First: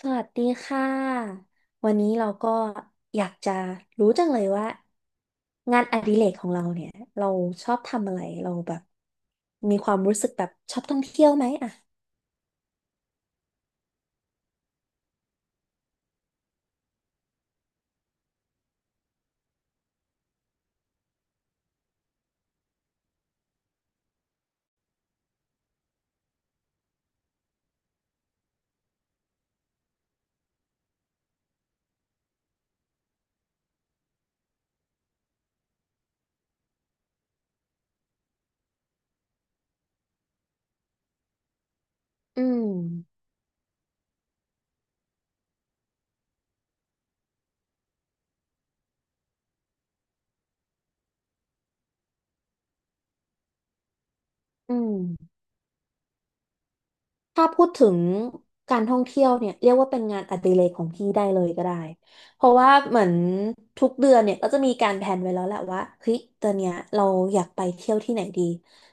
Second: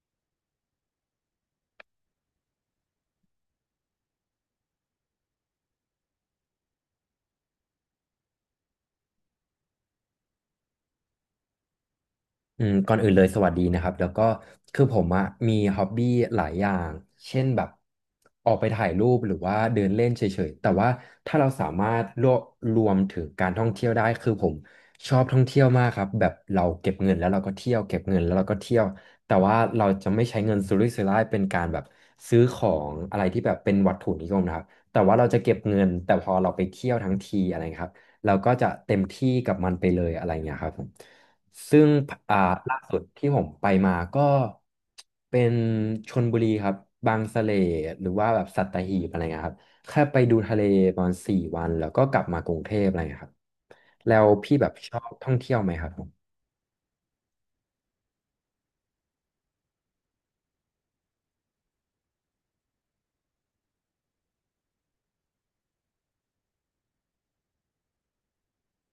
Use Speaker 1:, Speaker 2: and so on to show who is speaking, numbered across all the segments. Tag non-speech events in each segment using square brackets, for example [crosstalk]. Speaker 1: สวัสดีค่ะวันนี้เราก็อยากจะรู้จังเลยว่างานอดิเรกของเราเนี่ยเราชอบทำอะไรเราแบบมีความรู้สึกแบบชอบท่องเที่ยวไหมอ่ะ
Speaker 2: อืมก่อนอื่นเลยสวัสดีนะครับแล้วก็คือผมอะมีฮ็อบบี้หลายอย่างเช่นแบบออกไปถ่ายรูปหรือว่าเดินเล่นเฉยๆแต่ว่าถ้าเราสามารถรวบรวมถึงการท่องเที่ยวได้คือผมชอบท่องเที่ยวมากครับแบบเราเก็บเงินแล้วเราก็เที่ยวเก็บเงินแล้วเราก็เที่ยวแต่ว่าเราจะไม่ใช้เงินสุรุ่ยสุร่ายเป็นการแบบซื้อของอะไรที่แบบเป็นวัตถุนิยมนะครับแต่ว่าเราจะเก็บเงินแต่พอเราไปเที่ยวทั้งทีอะไรเงี้ยครับเราก็จะเต็มที่กับมันไปเลยอะไรเงี้ยครับผม ซึ่งอ่า
Speaker 1: อืม
Speaker 2: ล่าสุดที่ผมไปมาก็เป็นชลบุรีครับ บางสะเลหรือว่าแบบสัตหีบอะไรเงี้ยครับ แค่ไปดูทะเลประมาณ4 วันแล้วก็กลับมากรุงเทพอะไรเงี้ยครับแล้วพี่แบบ
Speaker 1: อื
Speaker 2: ชอบท่อง
Speaker 1: ม
Speaker 2: เที่ยวไหมครับผม
Speaker 1: ถ้าพูดถึงการท่องเที่ยวเนี่ยเรียกว่าเป็นงานอดิเรกของพี่ได้เลยก็ได้ เพราะว่าเหมือนทุกเดือนเนี่ยก็จะมีการแผนไว้แล้วแหละว่าเฮ้ยตอนเนี้ยเราอยากไปเที่ยวที่ไหนดี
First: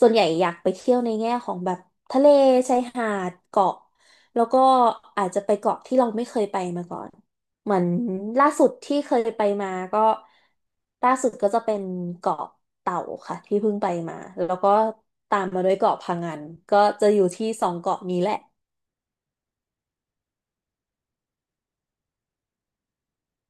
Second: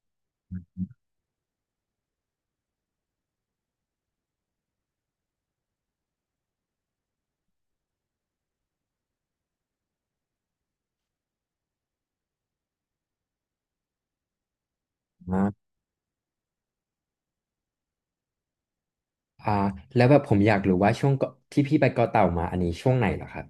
Speaker 1: ส่วนใหญ่อยากไปเที่ยวในแง่ของแบบทะเลชายหาดเกาะแล้วก็อาจจะไปเกาะที่เราไม่เคยไปมาก่อน เหมือนล่าสุดที่เคยไปมาก็ล่าสุดก็จะเป็นเกาะเต่าค่ะที่เพิ่งไปมาแล้วก็ตามมา
Speaker 2: อ่า
Speaker 1: ด้วยเกาะพะงันก็จะอยู่ที่สองเกาะนี้แหละ
Speaker 2: อ่าแล้วแบบผมอยากรู้ว่าช่วงเกาะที่พี่ไปเกาะเต่ามาอันนี้ช่วงไหนเหรอครับ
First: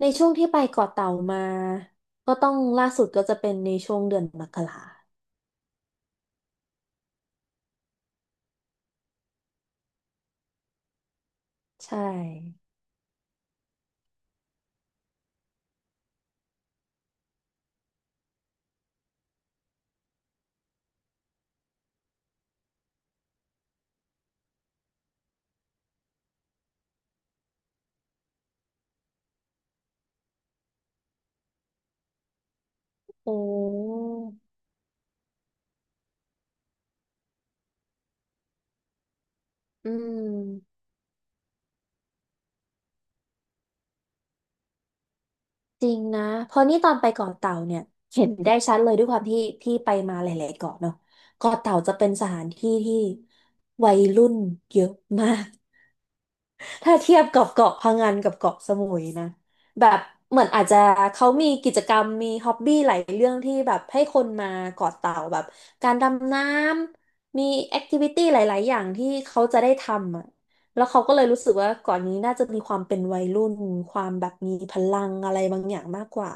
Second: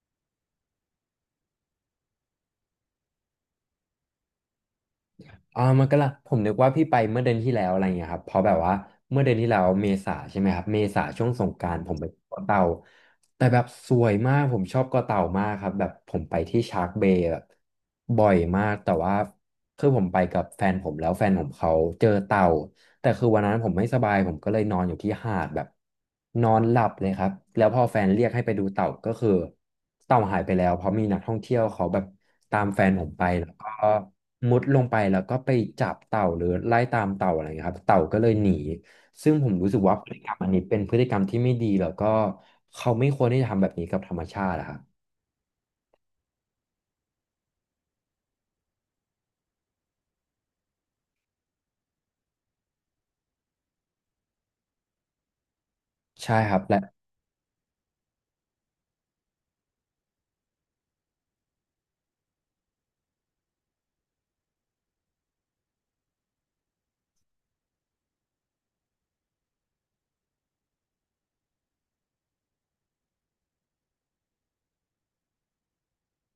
Speaker 1: ในช่วงที่ไปเกาะเต่ามาก็ต้องล่าสุดก็จะเป็นในช่วงเดือนมกรา
Speaker 2: อ่ามันก็ละผมนึกว่าพี่ไปเมื่อเดือนที่แล้วอะไรเงี้ยครับเพราะแบบว่าเมื่อเดือนที่แล้วเมษาใช่ไหมครับเมษาช่วงสงกรานต์ผม
Speaker 1: ใช่
Speaker 2: ไปเกาะเต่าแต่แบบสวยมากผมชอบเกาะเต่ามากครับแบบผมไปที่ชาร์กเบย์แบบบ่อยมากแต่ว่าคือผมไปกับแฟนผมแล้วแฟนผมเขาเจอเต่าแต่คือวันนั้นผมไม่สบายผมก็เลยนอนอยู่ที่หาดแบบนอนหลับเลยครับแล้วพอแฟนเรียกให้ไปดูเต่าก็คือเต่าหายไปแล้วเพราะมีนักท่องเที่ยวเขาแบบตามแฟนผมไป
Speaker 1: โอ้
Speaker 2: แล้วก็ มุดลงไปแล้วก็ไปจับเต่าหรือไล่ตามเต่าอะไรเงี้ยครับเต่าก็เลยหนีซึ่งผมรู้สึก
Speaker 1: อื
Speaker 2: ว่าพฤติกรรมอันนี้เป็
Speaker 1: ม
Speaker 2: นพฤติกรรมที่ไม่ดีแล้วก็เขาไม่ควรที่จะทำแบบนี้กับธรรมชาติอะครับ
Speaker 1: จริงนะเพราะนี่ตอนไปเกาะเต่าเนี่ยเห็นได้ชัดเลยด้วยความที่พี่ไปมาหลายๆเกาะเนาะเกาะเต่าจะเป็นสถานที่ที่วัยรุ่นเยอะมาก
Speaker 2: ใช่ครับและ
Speaker 1: ถ้าเทียบกับเกาะพะงันกับเกาะสมุยนะแบบเหมือนอาจจะเขามีกิจกรรมมีฮ็อบบี้หลายเรื่องที่แบบให้คนมาเกาะเต่าแบบการดำน้ำมีแอคทิวิตี้หลายๆอย่างที่เขาจะได้ทำอ่ะแล้วเขาก็เลยรู้สึกว่าเก่อนนี้น่าจะมีความเป็นวัยรุ่นความแบบมีพลังอะไรบางอย่างมากกว่า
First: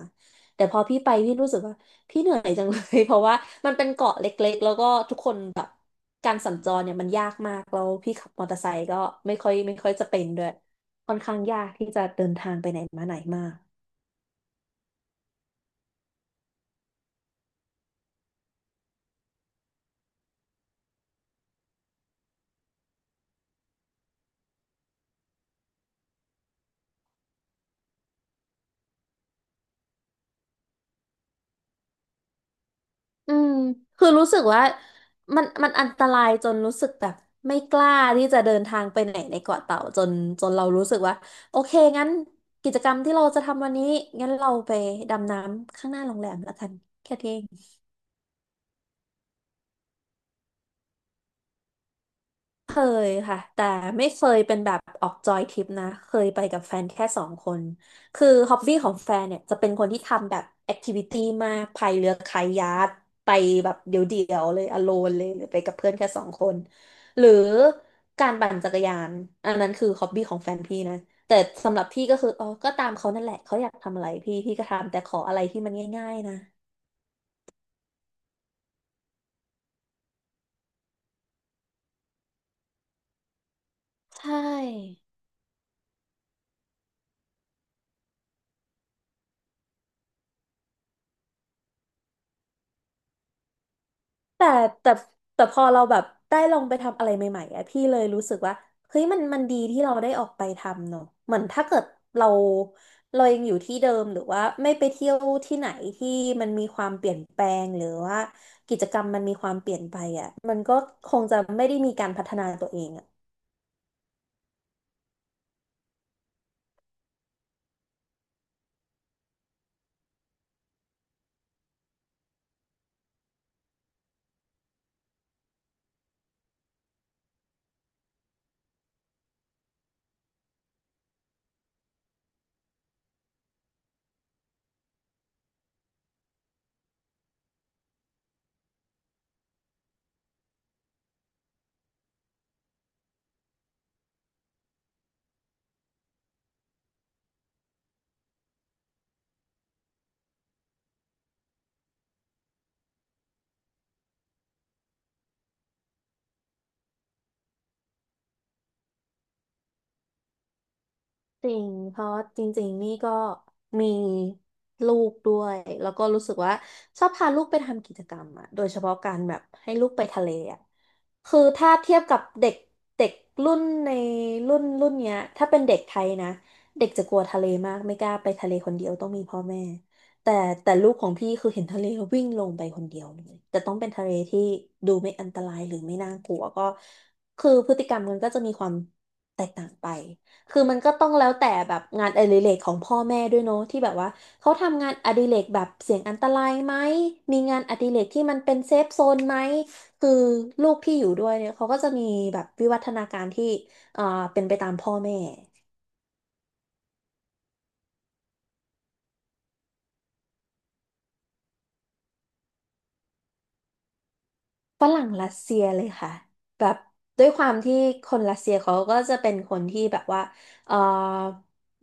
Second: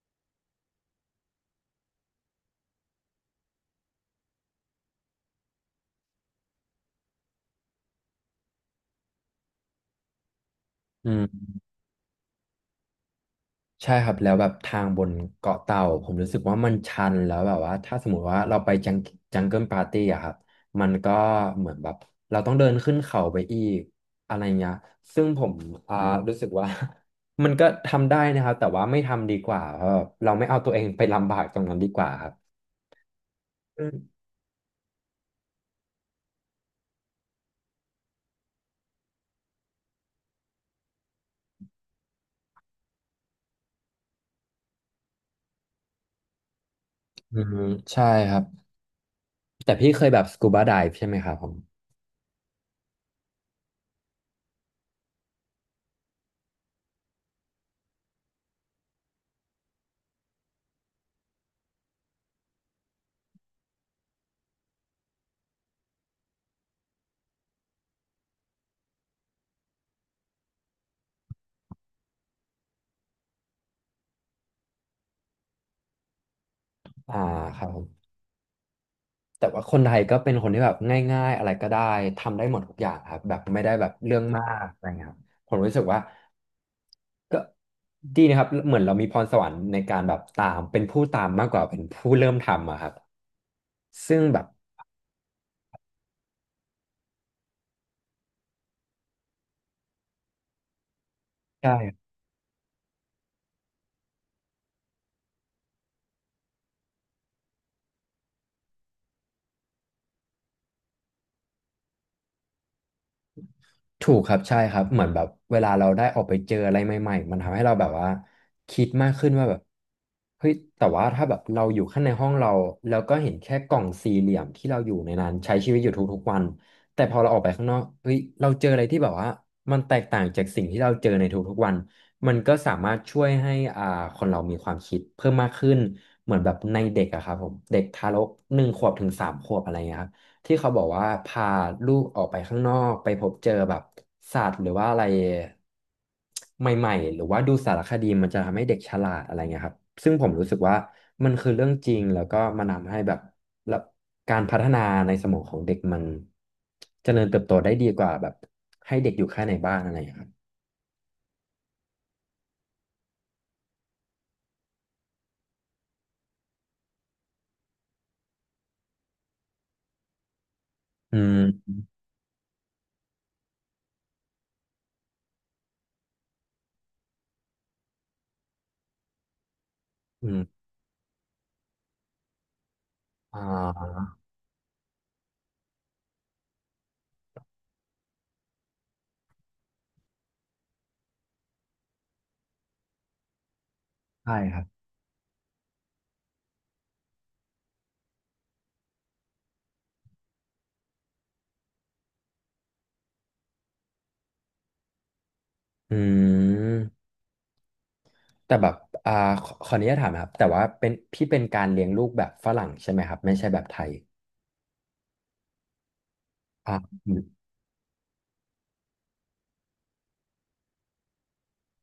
Speaker 1: แต่พอพี่ไปพี่รู้สึกว่า พี่เหนื่อยจังเลย [laughs] เพราะว่ามันเป็นเกาะเล็กๆ แล้วก็ทุกคนแบบการสัญจรเนี่ยมันยากมากแล้วพี่ขับมอเตอร์ไซค์ก็ไม่ค่อยจะเป็นด้วย
Speaker 2: อื
Speaker 1: ค่อนข้าง
Speaker 2: ม
Speaker 1: ยากที่จะเดินทางไปไหนมาไหนมาก
Speaker 2: ใช่ครับแล้วแบบทางบนเกาะเต่าผมรู้สึกว่ามันชันแล้วแบบว่าถ้าสมมติว่าเราไปจังเกิลปาร์ตี้อะครับมันก็เหมือนแบบเราต้องเดินขึ้นเขาไปอีกอะไรเงี้ยซึ่งผมอ่ารู้สึกว่า [laughs] มันก็ทำได้นะครับแต่ว่าไม่ทำดีกว่าเพราะแบบเราไม่เอาตัวเองไปลำบากตรงนั้นดีกว่าครับ
Speaker 1: อืม
Speaker 2: อื
Speaker 1: คือ
Speaker 2: ม
Speaker 1: รู้สึกว่ามันอันตรายจนรู้สึกแบบไม่กล้าที่จะเดินทางไปไหนในเกาะเต่าจนเรารู้สึกว่าโอเคงั้นกิจกรรมที่เราจะทำวันนี้งั้นเราไปดำน้ำข้างหน้าโรงแรมแล้วกันแค่นี้
Speaker 2: อืมใช่ครับแต่พี่เคยแบบสกูบาไดฟ์ใช่ไหมครับผม
Speaker 1: เคยค่ะแต่ไม่เคยเป็นแบบออกจอยทริปนะเคยไปกับแฟนแค่สองคนคือฮอบบี้ของแฟนเนี่ยจะเป็นคนที่ทำแบบแอคทิวิตี้มากพายเรือคายัคไปแบบเดี่ยวๆเลยอโลนเลยหรือไปกับเพื่อนแค่สองคนหรือการปั่นจักรยานอันนั้นคือฮอบบี้ของแฟนพี่นะแต่สำหรับพี่ก็คืออ๋อก็ตามเขานั่นแหละเขาอยากทำอะไรพี่พี่ก็ทำแต่ขออะไรที่มันง่ายๆนะ
Speaker 2: อ่าครับผม แต่ว่าคนไทยก็เป็นคนที่แบบง่ายๆอะไรก็ได้ทำได้หมดทุกอย่างครับแบบไม่ได้แบบเรื่อ
Speaker 1: ใช
Speaker 2: งมากอะไร
Speaker 1: ่
Speaker 2: เงี้ยครับผมรู้สึกว่าก็ดีนะครับเหมือนเรามีพรสวรรค์ในการแบบตามเป็นผู้ตามมากกว่าเป็นผู้เริ่มทำอะครับซึ่งแบ
Speaker 1: แต่
Speaker 2: บ
Speaker 1: แต่แต่พอเราแบบได้ลองไปทำอะไรใหม่ๆอะพี่เลยรู้สึกว่าเฮ้ยมันมันดีที่เราได้ออกไปทำเนอะเหมือนถ้าเกิด
Speaker 2: ใช่
Speaker 1: เราเรายังอยู่ที่เดิมหรือว่าไม่ไปเที่ยวที่ไหนที่มันมีความเปลี่ยนแปลงหรือว่ากิจกรรมมันมีความเปลี่ยนไปอะมันก็คงจะไม่ได้มีการพัฒนาตัวเองอะ
Speaker 2: ถูกครับใช่ครับเหมือนแบบเวลาเราได้ออกไปเจออะไรใหม่ๆมันทำให้เราแบบว่าคิดมากขึ้นว่าแบบเฮ้ยแต่ว่าถ้าแบบเราอยู่ข้างในห้องเราแล้วก็เห็นแค่กล่องสี่เหลี่ยมที่เราอยู่ในนั้นใช้ชีวิตอยู่ทุกๆวันแต่พอเราออกไปข้างนอกเฮ้ยเราเจออะไรที่แบบว่ามันแตกต่างจากสิ่งที่เราเจอในทุกๆวันมันก็สามารถช่วยให้อ่าคนเรามีความคิดเพิ่มมากขึ้นเหมือนแบบในเด็กอะครับผมเด็กทารก1 ขวบถึง3 ขวบอะไรเงี้ยครับ ที่เขาบอกว่าพาลูกออกไปข้างนอกไปพบเจอแบบสัตว์หรือว่าอะไรใหม่ๆหรือว่าดูสารคดีมันจะทำให้เด็กฉลาดอะไรเงี้ยครับซึ่งผมรู้สึกว่ามันคือเรื่องจริงแล้วก็มันทำให้แบบแล้วการพัฒนาในสมองของเด็กมันเจริญเติบโตได้ดีกว่าแบบให้เด็กอยู่แค่ในบ้านอะไรอย่างเงี้ยครับ
Speaker 1: จริงเพราะจริงๆนี่ก็มีลูกด้วยแล้วก็รู้สึกว่าชอบพาลูกไปทำกิจกรรมอะโดยเฉพาะการแบบให้ลูกไปทะเลอะ
Speaker 2: อื
Speaker 1: คือ
Speaker 2: ม
Speaker 1: ถ้าเทียบกับเด็กเด็กรุ่นในรุ่นรุ่นเนี้ยถ้าเป็นเด็กไทยนะเด็กจะกลัวทะเลมากไม่กล้าไปทะเลคนเดียวต้องมีพ่อแม่
Speaker 2: อื
Speaker 1: แต่
Speaker 2: ม
Speaker 1: แต่ลูกของพี่คือเห็นทะเลแล้ววิ่งลงไปคนเดียวเลย
Speaker 2: อ่
Speaker 1: แต่ต้องเป็น
Speaker 2: า
Speaker 1: ทะเลที่ดูไม่อันตรายหรือไม่น่ากลัวก็คือพฤติกรรมมันก็จะมีความแตกต่างไป คือมันก็ต้องแล้วแต่แบบงานอดิเรกของพ่อแม่ด้วยเนาะที่แบบว่า
Speaker 2: ใช่
Speaker 1: เขา
Speaker 2: ครับ
Speaker 1: ทำงานอดิเรกแบบเสี่ยงอันตรายไหมมีงานอดิเรกที่มันเป็นเซฟโซนไหมคือลูกที่อยู่ด้วยเนี่ยเขาก็จะมีแบบวิวัฒนาการที่เอ่อเป็นไปตามพ่อแม่
Speaker 2: อืมแต่แบบอ่าขออนุญาตถามนะครับแต่ว่าเป็นพี่เป็นการเลี้ยงลูกแบบฝรั่งใช่ไหมครับไม่ใช่แบบไทย
Speaker 1: ฝรั่งรัสเซียเลยค่ะแบ
Speaker 2: ครั
Speaker 1: บ
Speaker 2: บอืม
Speaker 1: ด้วยความที่คนรัสเซียเขาก็จะเป็นคนที่แบบว่าเออ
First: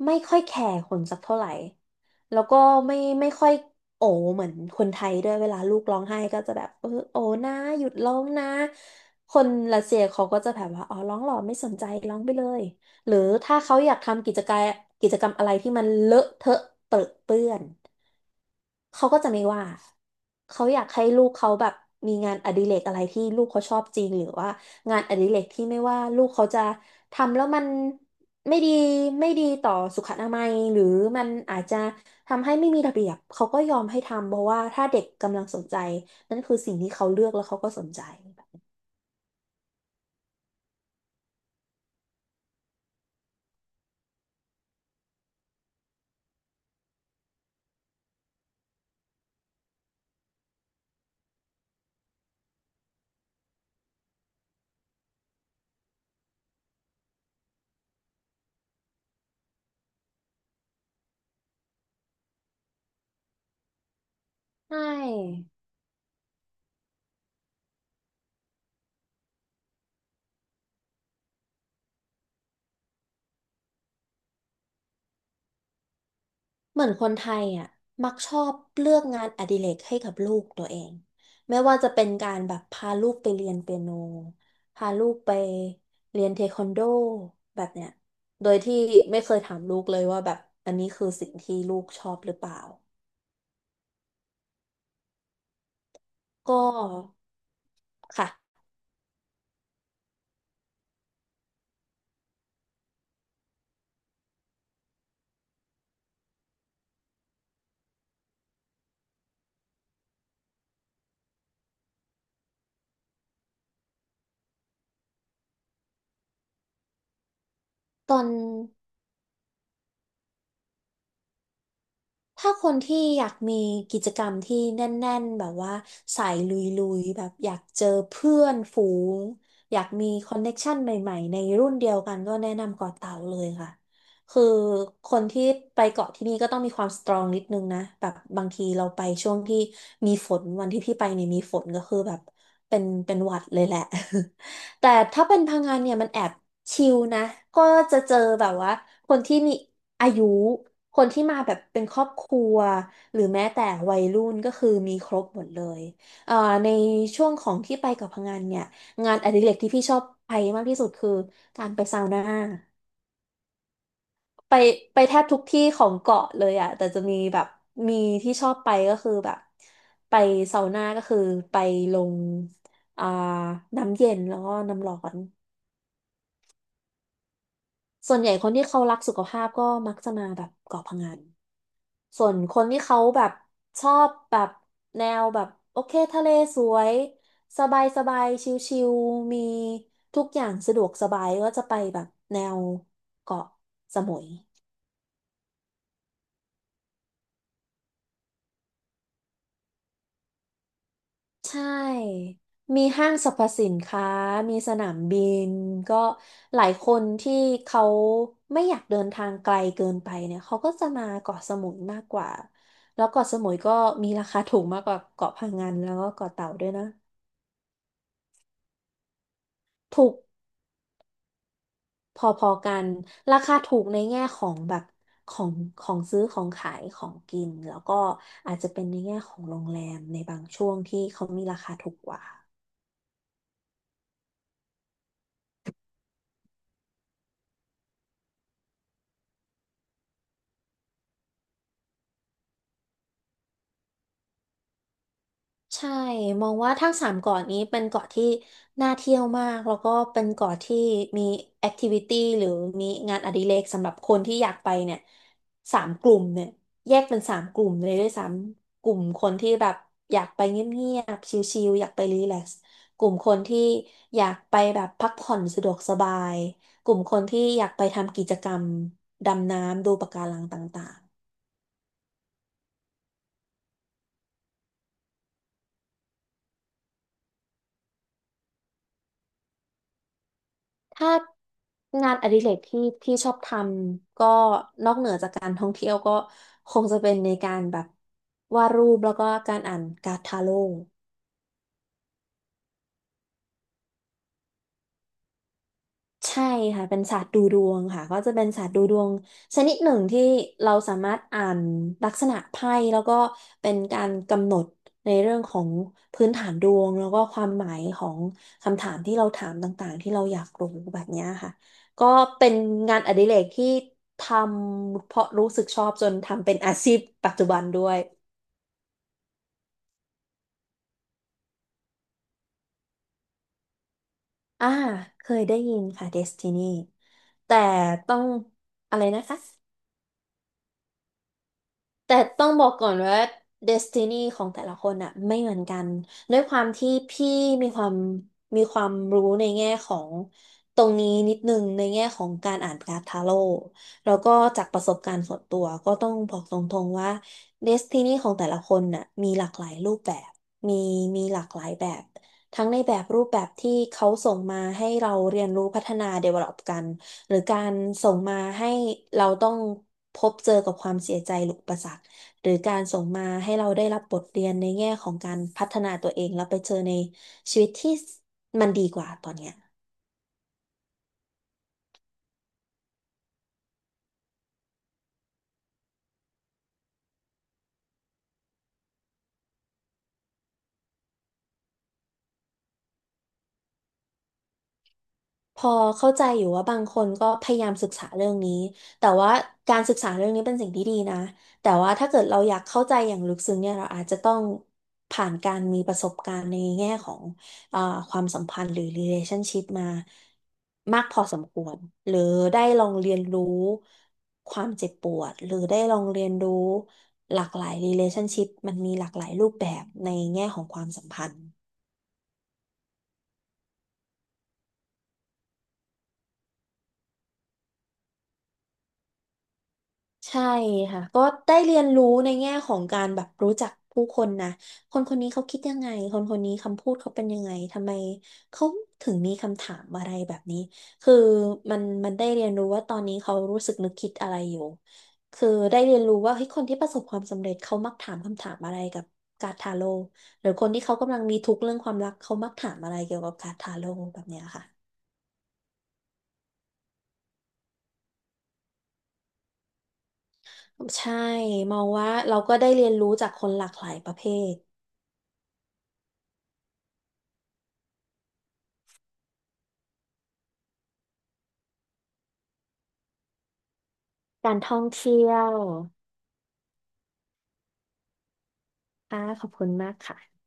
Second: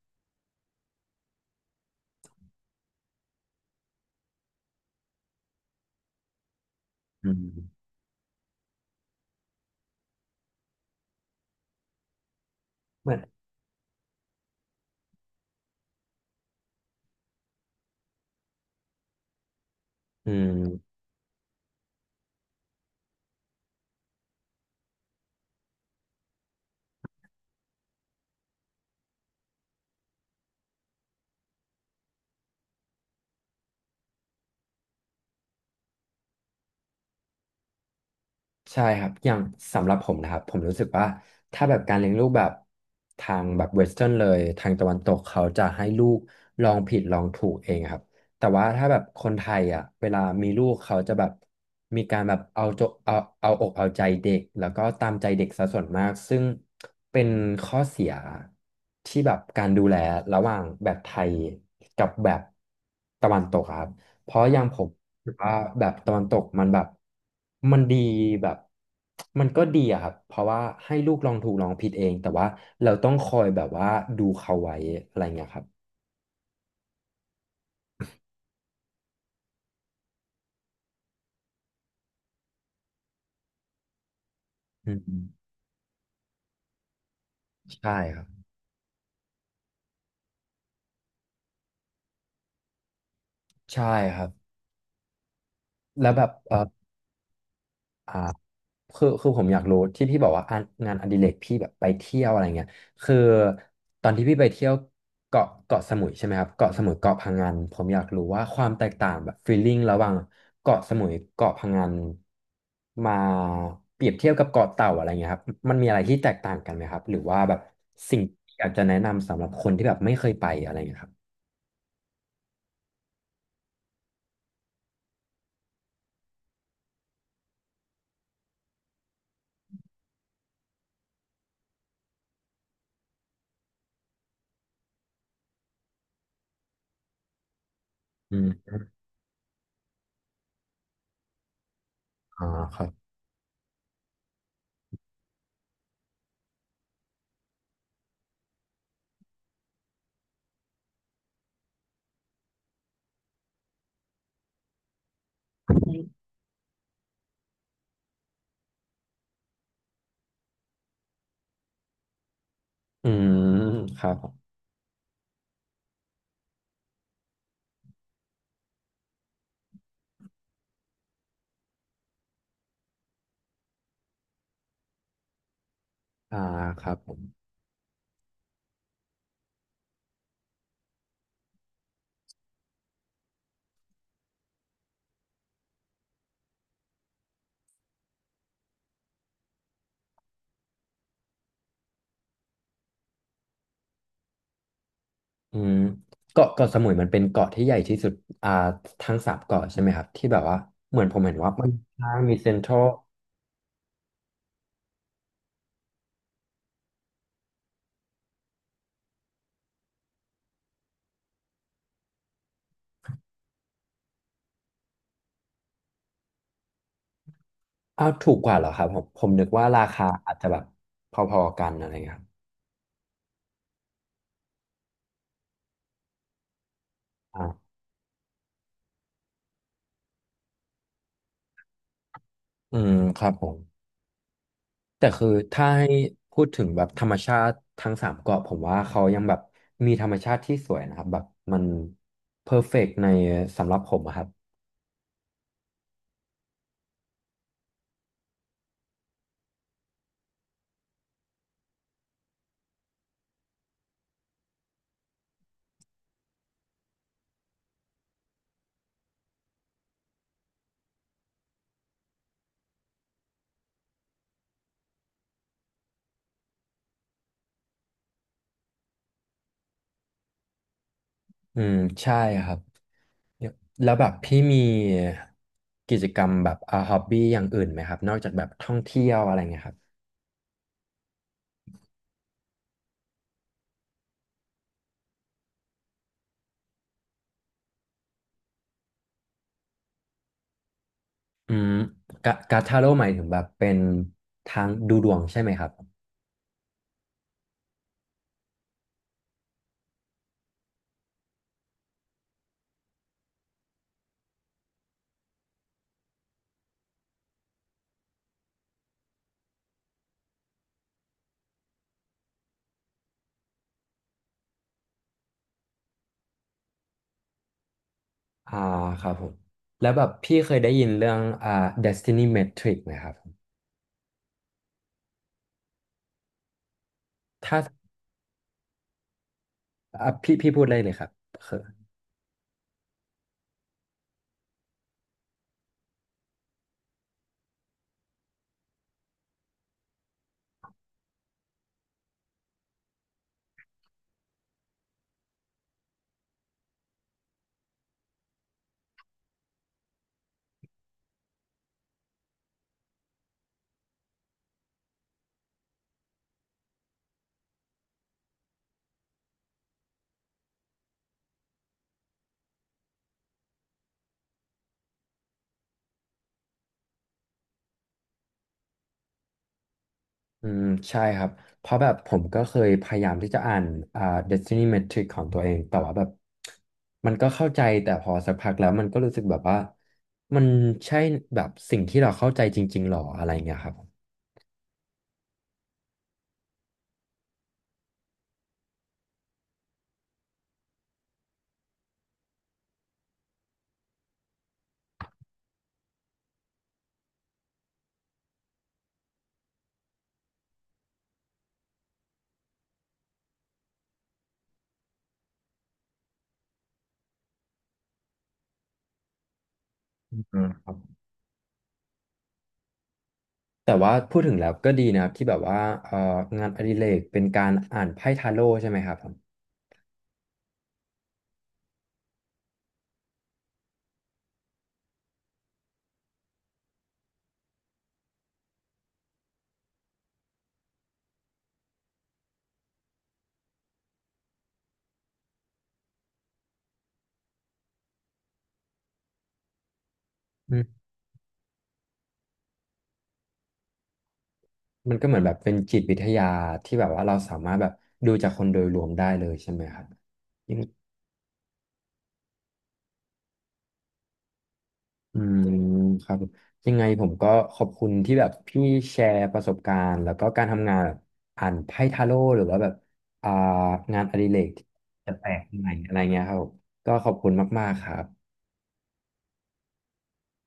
Speaker 1: ไม่ค่อยแคร์คนสักเท่าไหร่แล้วก็ไม่ไม่ค่อยโอเหมือนคนไทยด้วยเวลาลูกร้องไห้ก็จะแบบเออโอ
Speaker 2: อื
Speaker 1: นะห
Speaker 2: ม
Speaker 1: ยุดร้องนะคนรัสเซียเขาก็จะแบบว่าอ๋อร้องหรอไม่สนใจร้องไปเลย
Speaker 2: เห
Speaker 1: ห
Speaker 2: มื
Speaker 1: รื
Speaker 2: อ
Speaker 1: อ
Speaker 2: น
Speaker 1: ถ้าเขาอยากทำกิจกรรมกิจกรรมอะไรที่มันเลอะเทอะเปรอะเปื้อน เขาก็จะไม่ว่า
Speaker 2: อื
Speaker 1: เขาอยาก
Speaker 2: ม
Speaker 1: ให้ลูกเขาแบบมีงานอดิเรกอะไรที่ลูกเขาชอบจริงหรือว่างานอดิเรกที่ไม่ว่าลูกเขาจะทำแล้วมันไม่ดีไม่ดีต่อสุขอนามัยหรือมันอาจจะทำให้ไม่มีระเบียบเขาก็ยอมให้ทำเพราะว่าถ้าเด็กกำลังสนใจนั่นคือสิ่งที่เขาเลือกแล้วเขาก็สนใจ
Speaker 2: ใช่ครับอย่างสำหรับผมนะครับผมรู้สึกว่าถ้าแบบการเลี้ยงลูกแบบทางแบบเวสเทิร์นเลย ทางตะวันตกเขาจะให้ลูกลองผิดลองถูกเองครับแต่ว่าถ้าแบบคนไทยอ่ะเวลามีลูกเขาจะแบบมีการแบบเอาอกเอาใจเด็กแล้วก็ตามใจเด็กซะส่วนมาก ซึ่งเป็นข้อเสียที่แบบการดูแลระหว่างแบบไทยกับแบบตะวันตกอะครับเพราะอย่าง
Speaker 1: ใช
Speaker 2: ผม หรือ
Speaker 1: ่
Speaker 2: ว่าแบบตะวันตกมันแบบมันดีแบบมันก็ดีอะครับเพราะว่าให้ลูกลองถูกลองผิดเองแต่ว่าเราต้องคอยแบบว่าดูเขาไว้อะไรเงี้ยครับ
Speaker 1: เหมือนคนไทยอ่ะมักชอบเลือกงานอดิเรกให้กับลูกตัวเองไม่ว่าจะเป็นการแบบพาลูกไปเรียนเปียโนพา
Speaker 2: อื
Speaker 1: ลูก
Speaker 2: ม
Speaker 1: ไปเรียนเทควันโดแบบเนี้ย
Speaker 2: ใช่ครับ
Speaker 1: โดยที่ไม่เคยถามลูกเลยว่าแบบอันนี้คือสิ่งที่ลูกชอบหรือเปล่า
Speaker 2: ใช่ครับแล้วแบบ
Speaker 1: ก็
Speaker 2: อ่า
Speaker 1: ค่ะ
Speaker 2: คือผมอยากรู้ที่พี่บอกว่างานอดิเรกพี่แบบไปเที่ยวอะไรเงี้ยคือตอนที่พี่ไปเที่ยวเกาะสมุยใช่ไหมครับเกาะสมุยเกาะพังงานผมอยากรู้ว่าความแตกต่างแบบฟีลลิ่งระหว่างเกาะสมุยเกาะพังงานมาเปรียบเทียบกับเกาะเต่าอะไรเงี้ยครับมันมีอะไรที่แตกต่างกันไหมครับหรือว่าแบบ
Speaker 1: ตอ
Speaker 2: สิ่ง
Speaker 1: น
Speaker 2: ที่อยากจะแนะนำสำหรับคนที่แบบไม่เคยไปอะไรเงี้ยครับ
Speaker 1: ถ้าคนที่อยากมีกิจกรรมที่แน่นๆแบบว่าสายลุยๆแบบอยากเจอเพื่อนฝูงอยากมีคอนเน็กชันใหม่ๆในรุ่นเดียวกันก็แนะนำเกาะเต่าเลยค่ะคือคนที่ไปเกาะที่นี่ก็ต้องมีความสตรองนิดนึงนะแบบ
Speaker 2: อื
Speaker 1: บางที
Speaker 2: ม
Speaker 1: เราไปช่วงที่มีฝนวันที่พี่ไปเนี่ยมีฝนก็คือแบบ
Speaker 2: อ่าค
Speaker 1: เป็
Speaker 2: รั
Speaker 1: น
Speaker 2: บ
Speaker 1: เป็นหวัดเลยแหละ [laughs] แต่ถ้าเป็นพังงานเนี่ยมันแอบชิลนะก็จะเจอแบบว่าคนที่มีอายุ คนที่มาแบบเป็นครอบครัวหรือแม้แต่วัยรุ่นก็คือมีครบหมดเลยเอ่อในช่วงของที่ไปกับพังงานเนี่ยงานอดิเรกที่พี่ชอบไปมากที่สุดคือการไปซาวน่า
Speaker 2: อืมครับผม
Speaker 1: ไปไปแทบทุกที่ของเกาะเลยอะแต่จะมีแบบมีที่ชอบไปก็คือแบบไปซาวน่าก็คือไปลงอ่าน้ำเย็นแล้วก็น้ำร้อน
Speaker 2: อ่าครับผม
Speaker 1: ส่วนใหญ่คนที่เขารักสุขภาพก็มักจะมาแบบเกาะพะงัน ส่วนคนที่เขาแบบชอบแบบแนวแบบโอเคทะเลสวยสบายสบายชิลๆมีทุกอย่างสะดวกสบายก็จะไปแบบแนวเกาะสมุย
Speaker 2: อืมเกาะสมุยมันเป็นเกาะที่ใหญ่ที่สุดอ่าทั้งสามเกาะใช่ไหมครับที่แบบว่าเหมือนผมเห็นว่า
Speaker 1: ใช
Speaker 2: มันค่าง
Speaker 1: ่
Speaker 2: มีเซ็นทรั
Speaker 1: มี
Speaker 2: ล
Speaker 1: ห้างสรรพสินค้ามีสนามบินก็หลายคนที่เขาไม่อยากเดินทางไกลเกินไปเนี่ยเขาก็จะมาเกาะสมุยมากกว่าแล้วเกาะสมุยก็มีราคาถูกมากกว่าเกาะพะงันแล้วก็เกาะเต่าด้วยนะ
Speaker 2: อ้าวถูกกว่าเหรอครับผมนึกว่าราคา
Speaker 1: ถูก
Speaker 2: อาจจะแบบพอๆกันอะไรเงี้ยค
Speaker 1: พ
Speaker 2: รับ
Speaker 1: อๆกัน ราคาถูกในแง่ของแบบของของซื้อของขายของกิน
Speaker 2: อ่า
Speaker 1: แล้วก็อาจจะเป็นในแง่ของโรงแรมในบางช่วงที่เขามีราคาถูกกว่า
Speaker 2: อืมครับผมแต่คือถ้าให้พูดถึงแบบธรรมชาติทั้งสามเกาะผมว่าเขายังแบบมีธรรมชาติที่สวยนะครับแบบมันเพอร์เฟกต์ในสำหรับผมอะครับ
Speaker 1: ใช่ มองว่าทั้งสามเกาะนี้เป็นเกาะที่น่าเที่ยวมาก แล้วก็เป็นเกาะที่มีแอคทิวิตี้หรือมีงานอดิเรกสำหรับคนที่อยากไปเนี่ยสามกลุ่มเนี่ยแยกเป็นสามกลุ่มเลยด้วยซ้ำกลุ่มคนที่แบบอยากไปเงียบๆชิลๆอยากไปรีแลกซ์กลุ่มคนที่อยากไปแบบพักผ่อนสะดวกสบายกลุ่มคนที่อยากไปทำกิจกรรมดำน้ำดูปะการังต่างๆ
Speaker 2: อืมใช่ครับ เนี่ยแล้วแบบพี่มีกิจกรรมแบบฮอบบี้อย่างอื่นไหมครับนอกจากแบบท่องเที่ยวอะไรเงี้ยครับ
Speaker 1: ถ้างานอดิเรกที่พี่ชอบทำก็นอกเหนือจากการท่องเที่ยวก็คงจะเป็นในการแบบวาดรูปแล้วก็การอ่านการ์ดทาโร่
Speaker 2: อืมการ์ดทาโร่หมายถึงแบบเป็นทางดูดวงใช่ไหมครับ
Speaker 1: ใช่ค่ะเป็นศาสตร์ดูดวงค่ะก็จะเป็นศาสตร์ดูดวงชนิดหนึ่งที่เราสามารถอ่านลักษณะไพ่แล้วก็เป็นการกำหนดในเรื่องของพื้นฐานดวงแล้วก็ความหมายของคำถามที่เราถามต่างๆที่เราอยากรู้แบบเนี้ยค่ะก็เป็นงานอดิเรกที่ทำเพราะรู้สึกชอบจนทำเป็นอาชีพปัจจุบันด้วย
Speaker 2: อ่าครับผมแล้วแบบพี่เคยได้ยินเรื่องDestiny Matrix ไหมครับ
Speaker 1: อ่าเคยได้ยินค่ะ Destiny
Speaker 2: ถ้า
Speaker 1: แต่ต้องอะไรนะคะ
Speaker 2: อ่ะพี่พูดได้เลยครับ
Speaker 1: แต่ต้องบอกก่อนว่าเดสตินีของแต่ละคนอะไม่เหมือนกันด้วยความที่พี่มีความมีความรู้ในแง่ของตรงนี้นิดนึงในแง่ของการอ่านการ์ดทาโร่แล้วก็จากประสบการณ์ส่วนตัวก็ต้องบอกตรงๆว่าเดสตินีของแต่ละคนน่ะมีหลากหลายรูปแบบมีมีหลากหลายแบบทั้งในแบบรูปแบบที่เขาส่งมาให้เราเรียนรู้พัฒนา develop กัน หรือการส่งมาให้เราต้องพบเจอกับความเสียใจหรืออุปสรรคหรือการส่งมาให้เราได้รับบทเรียนในแง่ของการพัฒนาตัวเองแล้วไปเจอในชีวิตที่มันดีกว่าตอนเนี้ย
Speaker 2: อืมใช่ครับเพราะแบบผมก็เคยพยายามที่จะอ่านอ่า Destiny Metric ของตัวเองแต่ว่าแบบมันก็เข้าใจแต่พอสักพักแล้วมันก็รู้สึกแบบว่ามันใช่แบบสิ่งที่เราเข้าใจจริงๆหรออะไรเงี้ยครับ
Speaker 1: พอเข้าใจอยู่ว่าบางคนก็พยายามศึกษาเรื่องนี้แต่ว่าการศึกษาเรื่องนี้เป็นสิ่งที่ดีนะแต่ว่าถ้าเกิดเราอยากเข้าใจอย่างลึกซึ้งเนี่ยเราอาจจะต้องผ่านการมีประสบการณ์ในแง่ของอ่าความสัมพันธ์หรือ relationship มามากพอสมควรหรือได้ลองเรียนรู้ความเจ็บปวดหรือได้ลองเรียนรู้หลากหลาย relationship มันมีหลากหลายรูปแบบใน
Speaker 2: อื
Speaker 1: แง่
Speaker 2: ม
Speaker 1: ขอ
Speaker 2: ค
Speaker 1: ง
Speaker 2: รั
Speaker 1: ความ
Speaker 2: บ
Speaker 1: สัมพันธ์
Speaker 2: แต่ว่าพูดถึงแล้วก็ดีนะครับที่แบบว่าเอ่องานอดิเรกเป็นการอ่านไพ่ทาโร่ใช่ไหมครับผม
Speaker 1: ใช่ค่ะก็ได้เรียนรู้ในแง่ของการแบบรู้จักผู้คนนะคนคนนี้เขาคิดยังไงคนคนนี้คำพูดเขาเป็นยังไงทำไมเขาถึงมีคำถามอะไรแบบนี้คือมันได้เรียนรู้ว่าตอนนี้เขารู้สึกนึกคิดอะไรอยู่คือได้เรียนรู้ว่าเฮ้ยคนที่ประสบความสำเร็จเขามักถามคำถามอะไรกับการ์ดทาโร่หรือ
Speaker 2: อื
Speaker 1: คนที่
Speaker 2: ม
Speaker 1: เขากำลังมีทุกข์เรื่องความรักเขามักถามอะไรเกี่ยวกับการ์ดทาโร่แบบเนี้ยค่ะ
Speaker 2: มันก็เหมือนแบบเป็นจิตวิทยาที่แบบว่าเราสามารถแบบดูจากคนโดยรวมได้เลยใช่ไหมครับ
Speaker 1: ใช่มองว่าเราก็ได้เรียนรู้จากคนหลากหลายประเภท
Speaker 2: อืมครับผมยังไงผมก็ขอบคุณที่แบบพี่แชร์ประสบการณ์แล้วก็การทำงานแบบอ่านไพ่ทาโร่หรือว่าแบบอ่างานอดิเรก
Speaker 1: การ
Speaker 2: ที่
Speaker 1: ท่อง
Speaker 2: แป
Speaker 1: เที่
Speaker 2: ล
Speaker 1: ย
Speaker 2: ก
Speaker 1: ว
Speaker 2: ๆใหม่อะไรเงี้ยครับผมก็ขอบคุณมากๆครับ
Speaker 1: ค่ะขอบคุณมากค่ะ